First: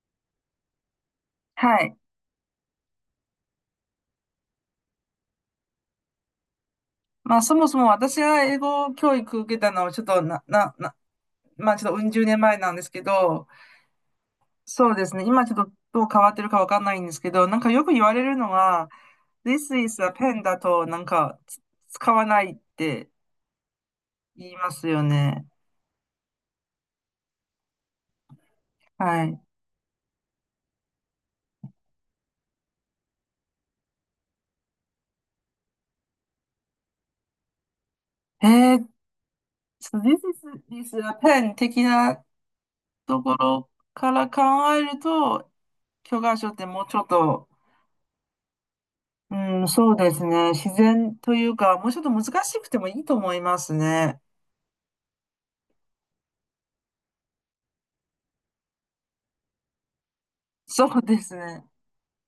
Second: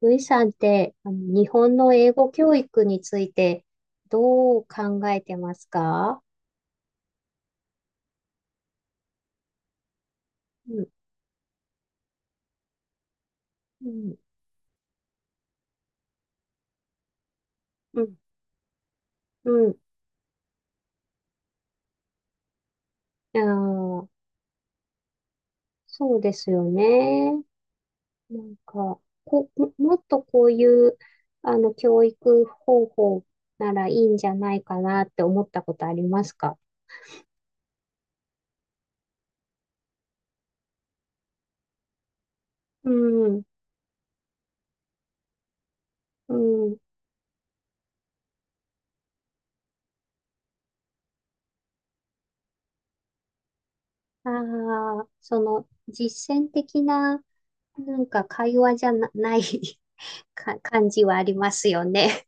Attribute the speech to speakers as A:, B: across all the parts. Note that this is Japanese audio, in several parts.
A: ルイさんって、日本
B: は
A: の
B: い。
A: 英語教育についてどう考えてますか？
B: まあ、そもそも私が英語教育受けたのは、ちょっとな、な、
A: うん、
B: な、まあ、ちょっとうん十年前なんですけど、
A: うん、
B: そうですね。今ちょっとどう変わってるかわかんないんですけど、なんかよく
A: う
B: 言わ
A: ん、
B: れるのは、
A: うん。
B: This is a pen だと、なんか、使わないって
A: あー、
B: 言いますよね。
A: そうですよね。なんか、
B: はい。
A: もっとこういう、教育方法ならいいんじゃないかなって思ったことありますか？
B: えー、so this is, this is a pen 的な
A: う
B: とこ
A: ん、
B: ろから考えると、教
A: う
B: 科書って
A: ん。
B: もうちょっと。うん、そうですね。自然というか、もうちょっと難しくてもいいと思いますね。
A: ああ、その、実践的な、なんか会話じゃな、ない か 感
B: そう
A: じは
B: で
A: あり
B: す
A: ま
B: ね。
A: すよね。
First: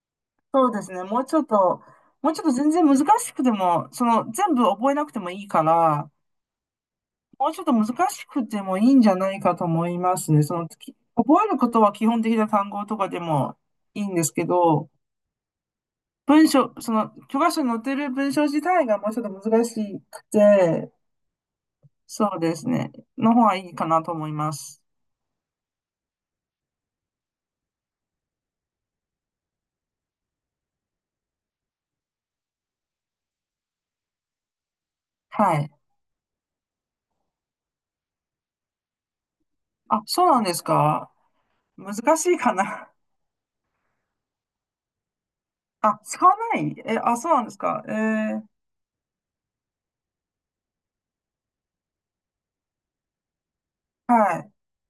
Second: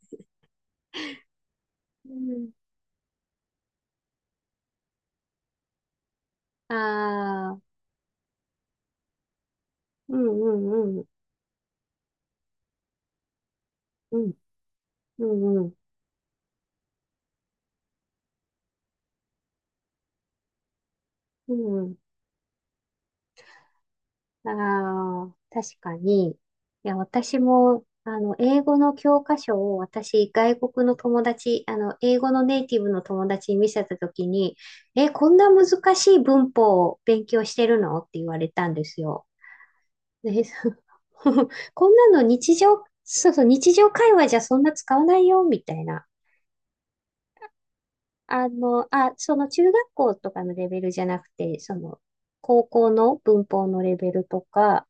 B: そうですね。もうちょっと、
A: う
B: もうちょっ
A: ん。
B: と全然難しくても、その全部覚えなくてもいいから、
A: あ
B: もう
A: あ、
B: ちょっと難しくてもいいんじゃないかと思い
A: う
B: ま
A: ん
B: すね。
A: う
B: その、
A: ん、うん、
B: 覚えることは基本的な単語とかでもいいん
A: う
B: で
A: ん、
B: すけど、
A: うん
B: 文章、その、教科書に載ってる文章自体がもうちょっと難しくて、
A: うん、うん。
B: そうですね。の方がいいかなと思い
A: あ
B: ます。
A: あ、確かに。いや、私も、英語の教科書を私、外国の友達、英語のネイティブの友達に見せたときに、え、こんな
B: はい。
A: 難しい文法を勉強してるのって言われたんですよ。
B: あ、そうな
A: ね、
B: んです
A: そう。
B: か？
A: こんな
B: 難
A: の
B: しいか
A: 日常、
B: な。
A: そうそう、日常会話じゃそんな使わないよ、みた い
B: あ、
A: な。
B: 使わないえ、あ、そうなんですか。
A: その中学校とかのレベルじゃなくて、その、高校の文法のレベル
B: は
A: と
B: い。
A: か、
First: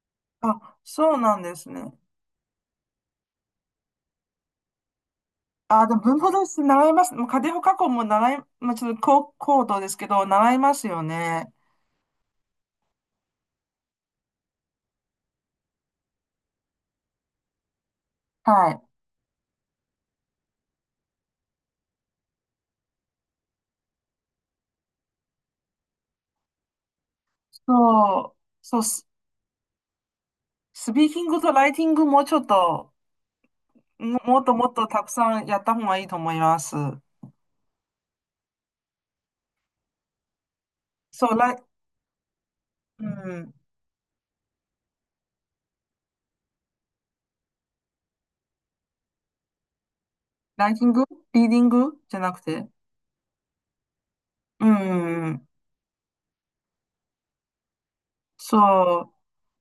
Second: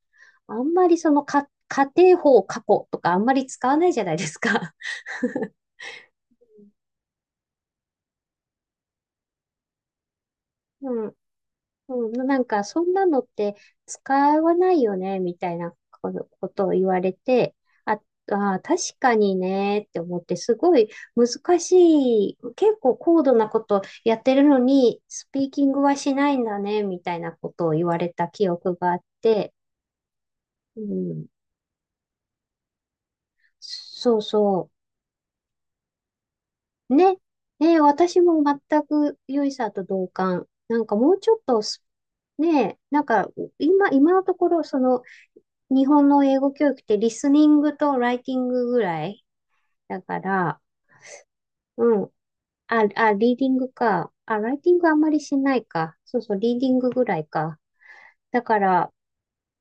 A: あん
B: あ、
A: まりそ
B: そう
A: の、
B: なん
A: か、
B: です
A: 仮
B: ね。
A: 定法過去とかあんまり使わないじゃないですか。
B: あ、でも文法動詞習います。もう仮定法過去も習い、まあ、ちょっと高度ですけど、習いますよ
A: うん。
B: ね。
A: うん、なんか、そんなのって使わないよね、みたいなことを言われて、あ、あー、
B: はい。
A: 確かにね、って思って、すごい難しい、結構高度なことやってるのに、スピーキングはしないんだね、みたいなことを言われた
B: そう、
A: 記憶
B: そう
A: があっ
B: ス、
A: て、う
B: スピーキ
A: ん、
B: ングとライティングもちょっと、
A: そう
B: もっとも
A: そ
B: っとたくさんやった方がいいと思います。
A: う。ね、ね、私も全く良いさんと同感。なんかもう
B: そ
A: ちょ
B: う、
A: っとスねえ、なん
B: う
A: か、
B: ん、
A: 今のところ、その、日本の英語教育ってリスニングとライティングぐらいだから、
B: ライティング、リーディン
A: う
B: グ
A: ん。
B: じゃなくて。
A: リーディングか。あ、ライ
B: う
A: ティングあんまりし
B: ん、
A: ないか。そうそう、リーディングぐらいか。だか
B: そ
A: ら、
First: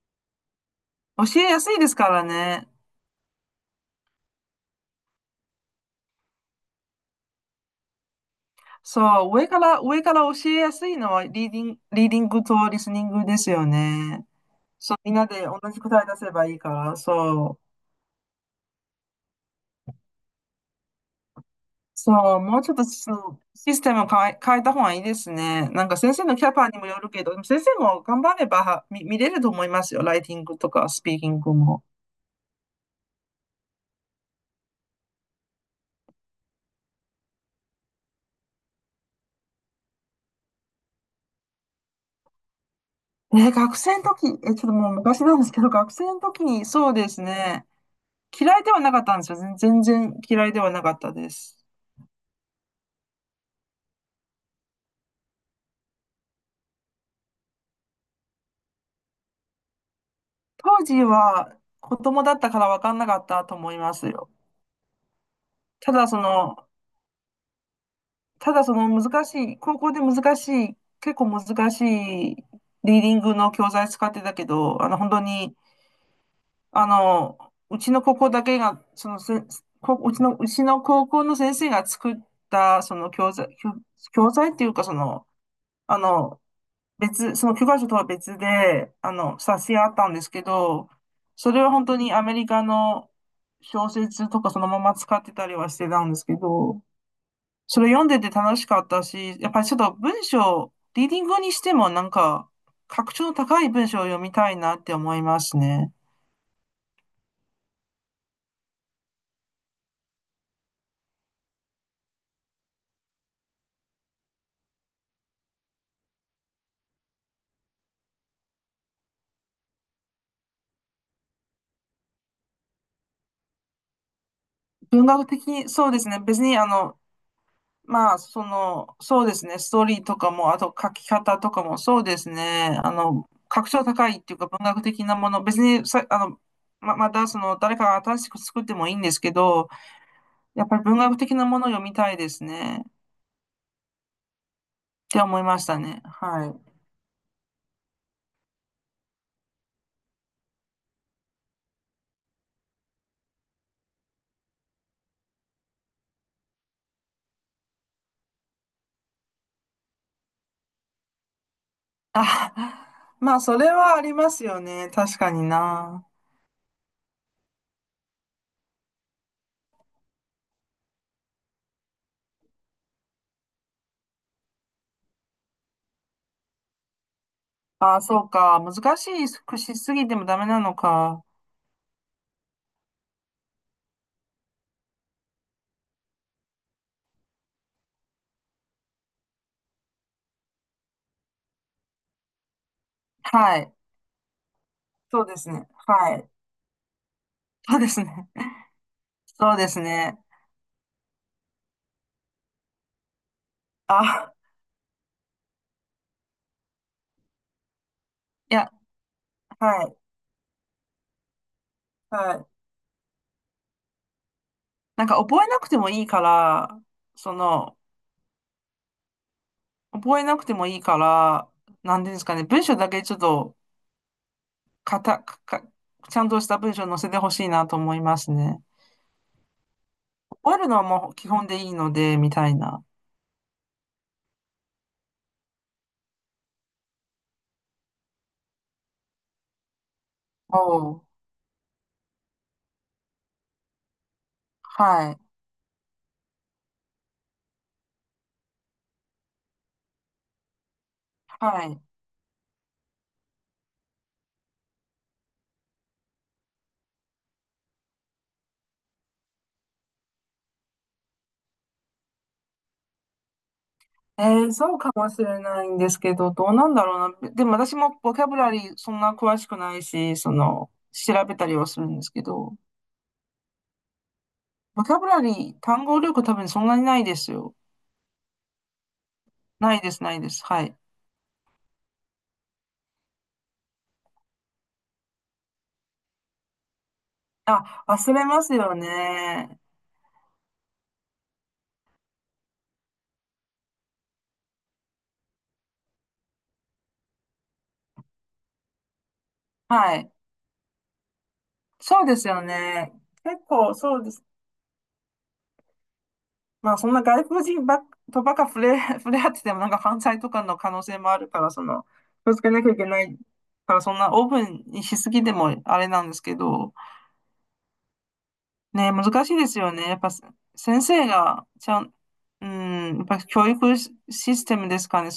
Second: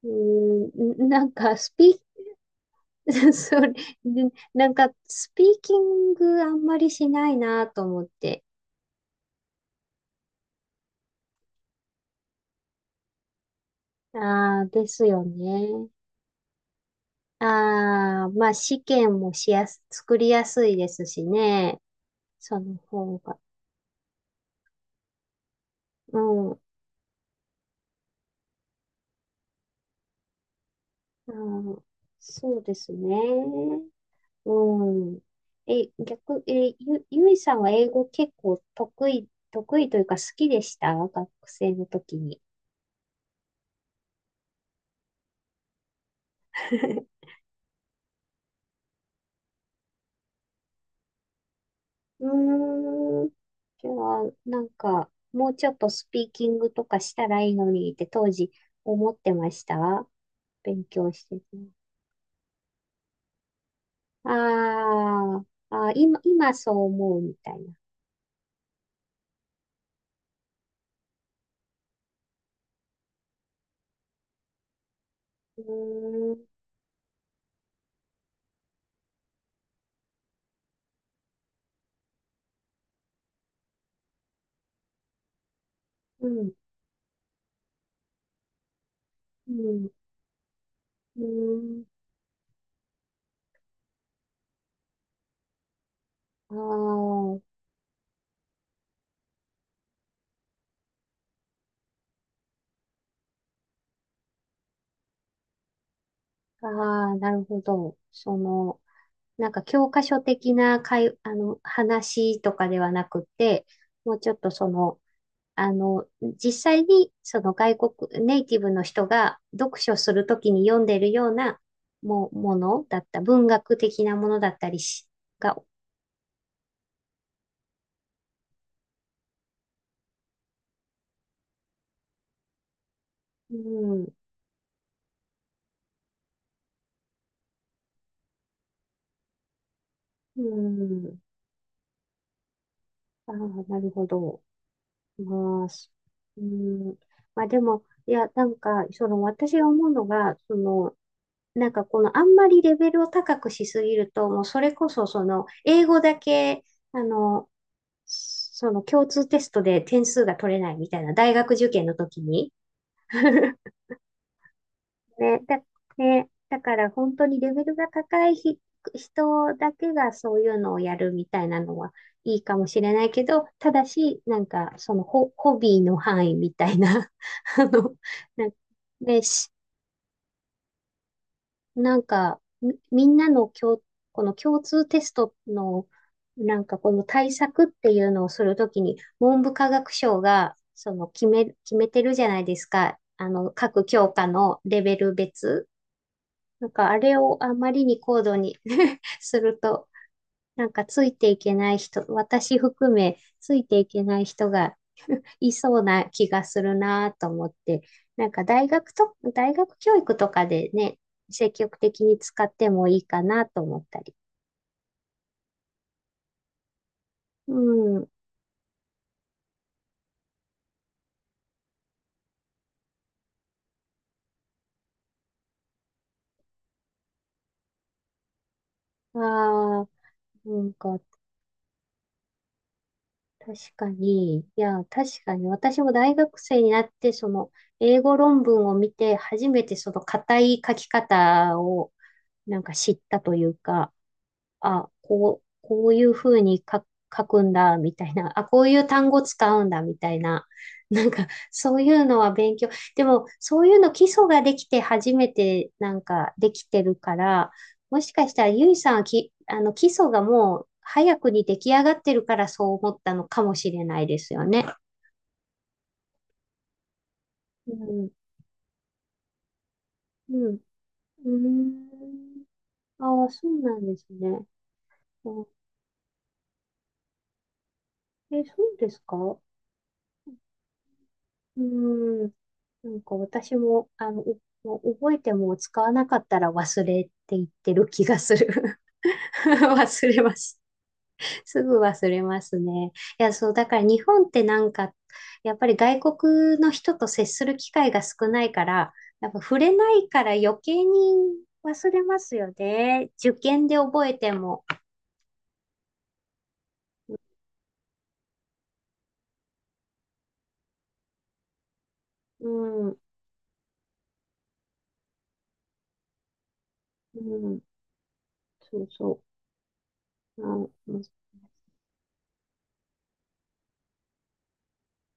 A: うーん、
B: う、教えやすいですからね。
A: それ、でなんか、スピーキングあんまりしないなと思って。
B: そう、上から教えやすいのはリーディングとリスニングですよね。
A: ああ、で
B: そう、
A: す
B: みん
A: よ
B: なで同じ
A: ね。
B: 答え出せばいいから、そう。
A: ああ、まあ、試験もしやす、作りやすいですしね。
B: そう、
A: そ
B: もうちょ
A: の
B: っとそ
A: 方が。
B: のシステムを変えた方がいいですね。なんか先
A: う
B: 生のキャ
A: ん。
B: パにもよるけど、でも先生も頑張れば見れると思いますよ。ライティングとかスピーキ
A: あ
B: ング
A: ー、
B: も。
A: そうですね。うん。え、逆、え、ゆ、ゆいさんは英語結構得意というか好きでした学生の時に？
B: え、学生の時、え、ちょっともう昔なんですけど、学生の時にそうです ね。嫌いではなかったんですよ。全然嫌いではなかったです。
A: うーん。じゃあ、なんか、もうちょっとスピーキングとかしたらいいのにって当時思ってました
B: 当
A: 勉
B: 時
A: 強してて。
B: は子供だったから分かんなかったと思います
A: あ
B: よ。
A: ー、あ
B: た
A: ー、
B: だそ
A: 今
B: の、
A: そう思うみたいな。
B: ただその難しい、高校で難しい、結構難しいリーディングの教材使ってたけど、本当に、
A: うーん、
B: あの、うちの高校だけが、そのせ、こうちの、うちの高校の先生が作った、教材っていうか、あ
A: う
B: の、
A: ん、
B: その教科書とは別で、
A: う
B: 冊子が
A: ん、
B: あったんですけど、
A: う
B: それは本
A: ん。
B: 当にアメリカの小説とかそのまま使ってたりはしてたんですけ
A: あ
B: ど、
A: あ、
B: それ読んでて楽しかったし、やっぱりちょっと文章、リーディングにしてもなんか、格調の高い文章を読みたいなって思いますね。
A: ああ、なるほど。その、なんか教科書的な会、あの、話とかではなくて、もうちょっとその、あの、実際にその外国、ネイティブの人が読書するときに読んでるようなものだった、文学的なものだったり
B: 文
A: し、
B: 学的
A: が、
B: に、そうですね。別にまあ、そうですね、ストーリーとかも、あと書き方とかも、そうですね、
A: う
B: 格調
A: ん、
B: 高いっていうか文学的なもの、別にさ、また誰かが新しく作ってもいいんですけど、
A: う
B: やっぱり文学
A: ん、
B: 的なものを読みたいですね、っ
A: ああ、なるほど。
B: て思いま
A: ま
B: し
A: あ、
B: た
A: そ
B: ね。
A: う
B: はい。
A: ん、まあでも、いや、なんか、その私が思うのが、その、なんかこのあんまりレベルを高くしすぎると、もうそれこそその英語だけ、あの、その共通テストで点数が取れないみたいな大学受験の時に。
B: あ、まあ、それ はありますよね、確か
A: ね、
B: に
A: だ、
B: な。
A: ね、だから本当にレベルが高いひ人だけがそういうのをやるみたいなのはいいかもしれないけど、ただし、ホビーの範囲みたいな、あの、
B: あ、そう
A: なんか
B: か、難し
A: ね、
B: い
A: し、
B: くしすぎてもダメなのか。
A: なんか、み、みんなの共、この共通テストの、なんかこの対策っていうのをするときに、文部科学省が、その決めてるじゃないですか。あの、
B: はい。
A: 各教科のレベル
B: そうです
A: 別。
B: ね。はい。
A: なんかあれをあま
B: そう
A: り
B: です
A: に高
B: ね。
A: 度に す
B: そう
A: る
B: です
A: と、
B: ね。
A: なんかついていけない人、私含めついていけない
B: あ、
A: 人がいそうな気がするなと思って、
B: いや、
A: 大学
B: は
A: 教
B: い。
A: 育とかでね、積極的に
B: は
A: 使
B: い。
A: ってもいいかなと思ったり。
B: なんか覚えなくてもいいから、そ
A: う
B: の、
A: ん。
B: 覚えなくてもいいから、なんていうんですかね、文章だけちょっと、かた、か、かちゃんとした文章載せてほしいなと思いますね。
A: ああ、
B: 覚
A: な
B: える
A: ん
B: のは
A: か
B: もう基本でいいので、みたいな。
A: 確かに、いや、確かに私も大学生になって、その英語論文を見て、初めてその硬い書き
B: おう。
A: 方をなんか知ったというか、あ、
B: はい。
A: こういうふうに書くんだ、みたいな。あ、こういう単語使うんだ、みたいな。なんか、
B: は
A: そ
B: い。
A: ういうのは勉強。でも、そういうの基礎ができて初めて、なんか、できてるから、もしかしたら、ゆいさんはき、あの、基礎がもう、早くに出来上がってるから、そう思ったのかもしれないですよね。
B: そうかもしれないんですけど、どうなんだろうな。でも
A: う
B: 私も
A: ん、
B: ボキャブラリーそんな詳しくないし、
A: うん、う
B: 調べた
A: ー
B: りはするんですけど、
A: ん。ああ、そうなんですね。
B: ボキャブラ
A: あ、
B: リー、単語力多分そんなにないですよ。
A: え、そうですか？う
B: ないです、ないです。はい。
A: ーん。なんか私も、もう覚えても使わなかったら忘れって言って
B: あ、
A: る気
B: 忘
A: が
B: れ
A: す
B: ま
A: る。
B: すよ ね。
A: 忘れます。すぐ忘れますね。いや、そう、だから日本ってなんか、やっぱり外国の人と接する機会が少ないから、やっぱ触れな
B: は
A: い
B: い。
A: から余計に忘
B: そ
A: れ
B: うで
A: ま
B: す
A: す
B: よ
A: よ
B: ね。
A: ね。受
B: 結
A: 験
B: 構
A: で
B: そう
A: 覚
B: で
A: え
B: す。
A: ても。
B: まあそんな外国人ばっか触れ合っててもなんか犯罪とかの可能性もあるから、気をつ
A: う
B: けなきゃいけ
A: ん、
B: ないから、そんなオープンにしすぎてもあれなんですけど、
A: うん、そう
B: ね、
A: そ
B: 難しいですよね。やっぱ
A: う。
B: 先
A: あ、
B: 生がちゃん、うん、やっぱ教育システムですかね。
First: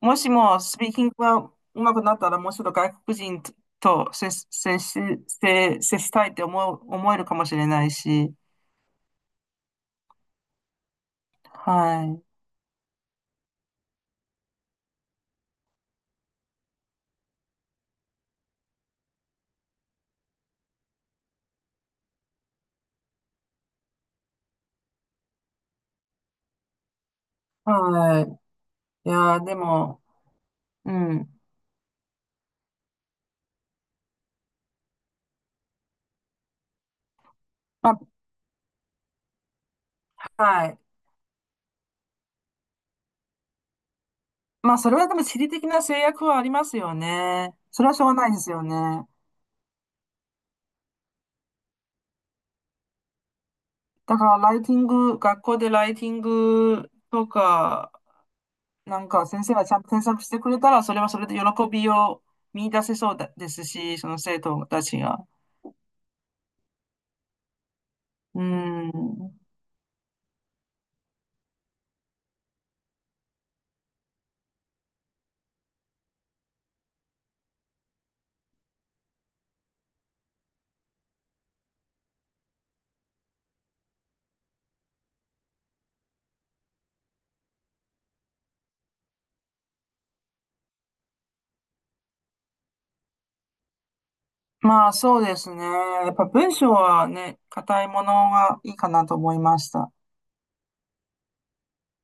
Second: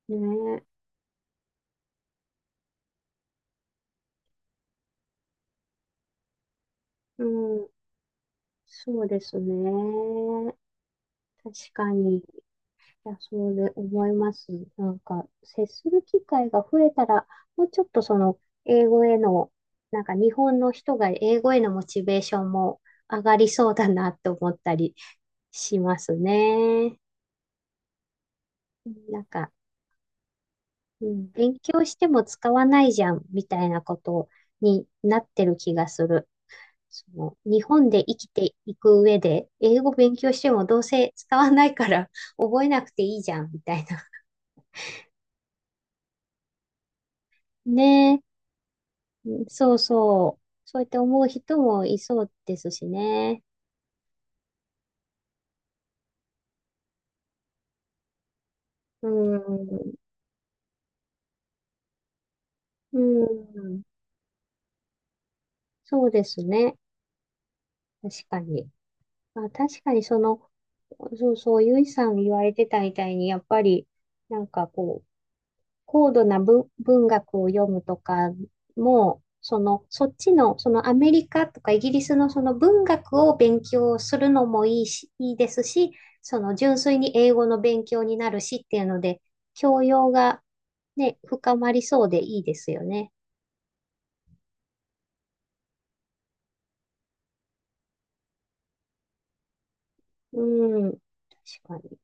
B: もしも
A: ね、
B: スピーキングが上手くなったら、もうちょっと外国人と接したいって思える
A: う
B: かもしれ
A: ん、
B: ないし。
A: そうですね。確か
B: は
A: に。
B: い。
A: いや、そうで思います。なんか、接する機会が増えたら、もうちょっとその、英語への、なんか日本の人が英語へのモチベーションも上がりそうだなって思ったりしますね。
B: はい。い
A: なん
B: やー、
A: か、
B: でも、う
A: うん、
B: ん。
A: 勉強しても使わないじゃん、みたいなことになってる気がする。その、日本
B: まあ、
A: で生きていく上で、英語勉強しても
B: は
A: ど
B: い。
A: うせ使わないから覚えなくていいじゃん、みたいな。
B: まあ、それはでも地理的な制約はありますよね。それはしょ
A: ね
B: うがない
A: え。
B: ですよね。
A: うん、そうそう。そうやって思う人もいそうですしね。
B: だから、ライティング、学校でライティングとか、な
A: う
B: んか先生がちゃんと
A: ん。
B: 添削してくれたら、それはそれで喜びを見出せ
A: う
B: そうだです
A: ん。
B: し、その生徒たちが。
A: そうですね。確か
B: う
A: に。
B: ん。
A: まあ、確かにその、そうそう、ゆいさん言われてたみたいに、やっぱり、なんかこう、高度な文、文学を読むとかも、そのアメリカとかイギリスのその文学を勉強するのもいいし、いいですし、その純粋に英語の勉強になるしっていうので、教養がね、深まりそうでいいですよね。
B: まあそうですね。やっぱ文章はね、硬いものがいいかなと思いました。
A: うん、確かに。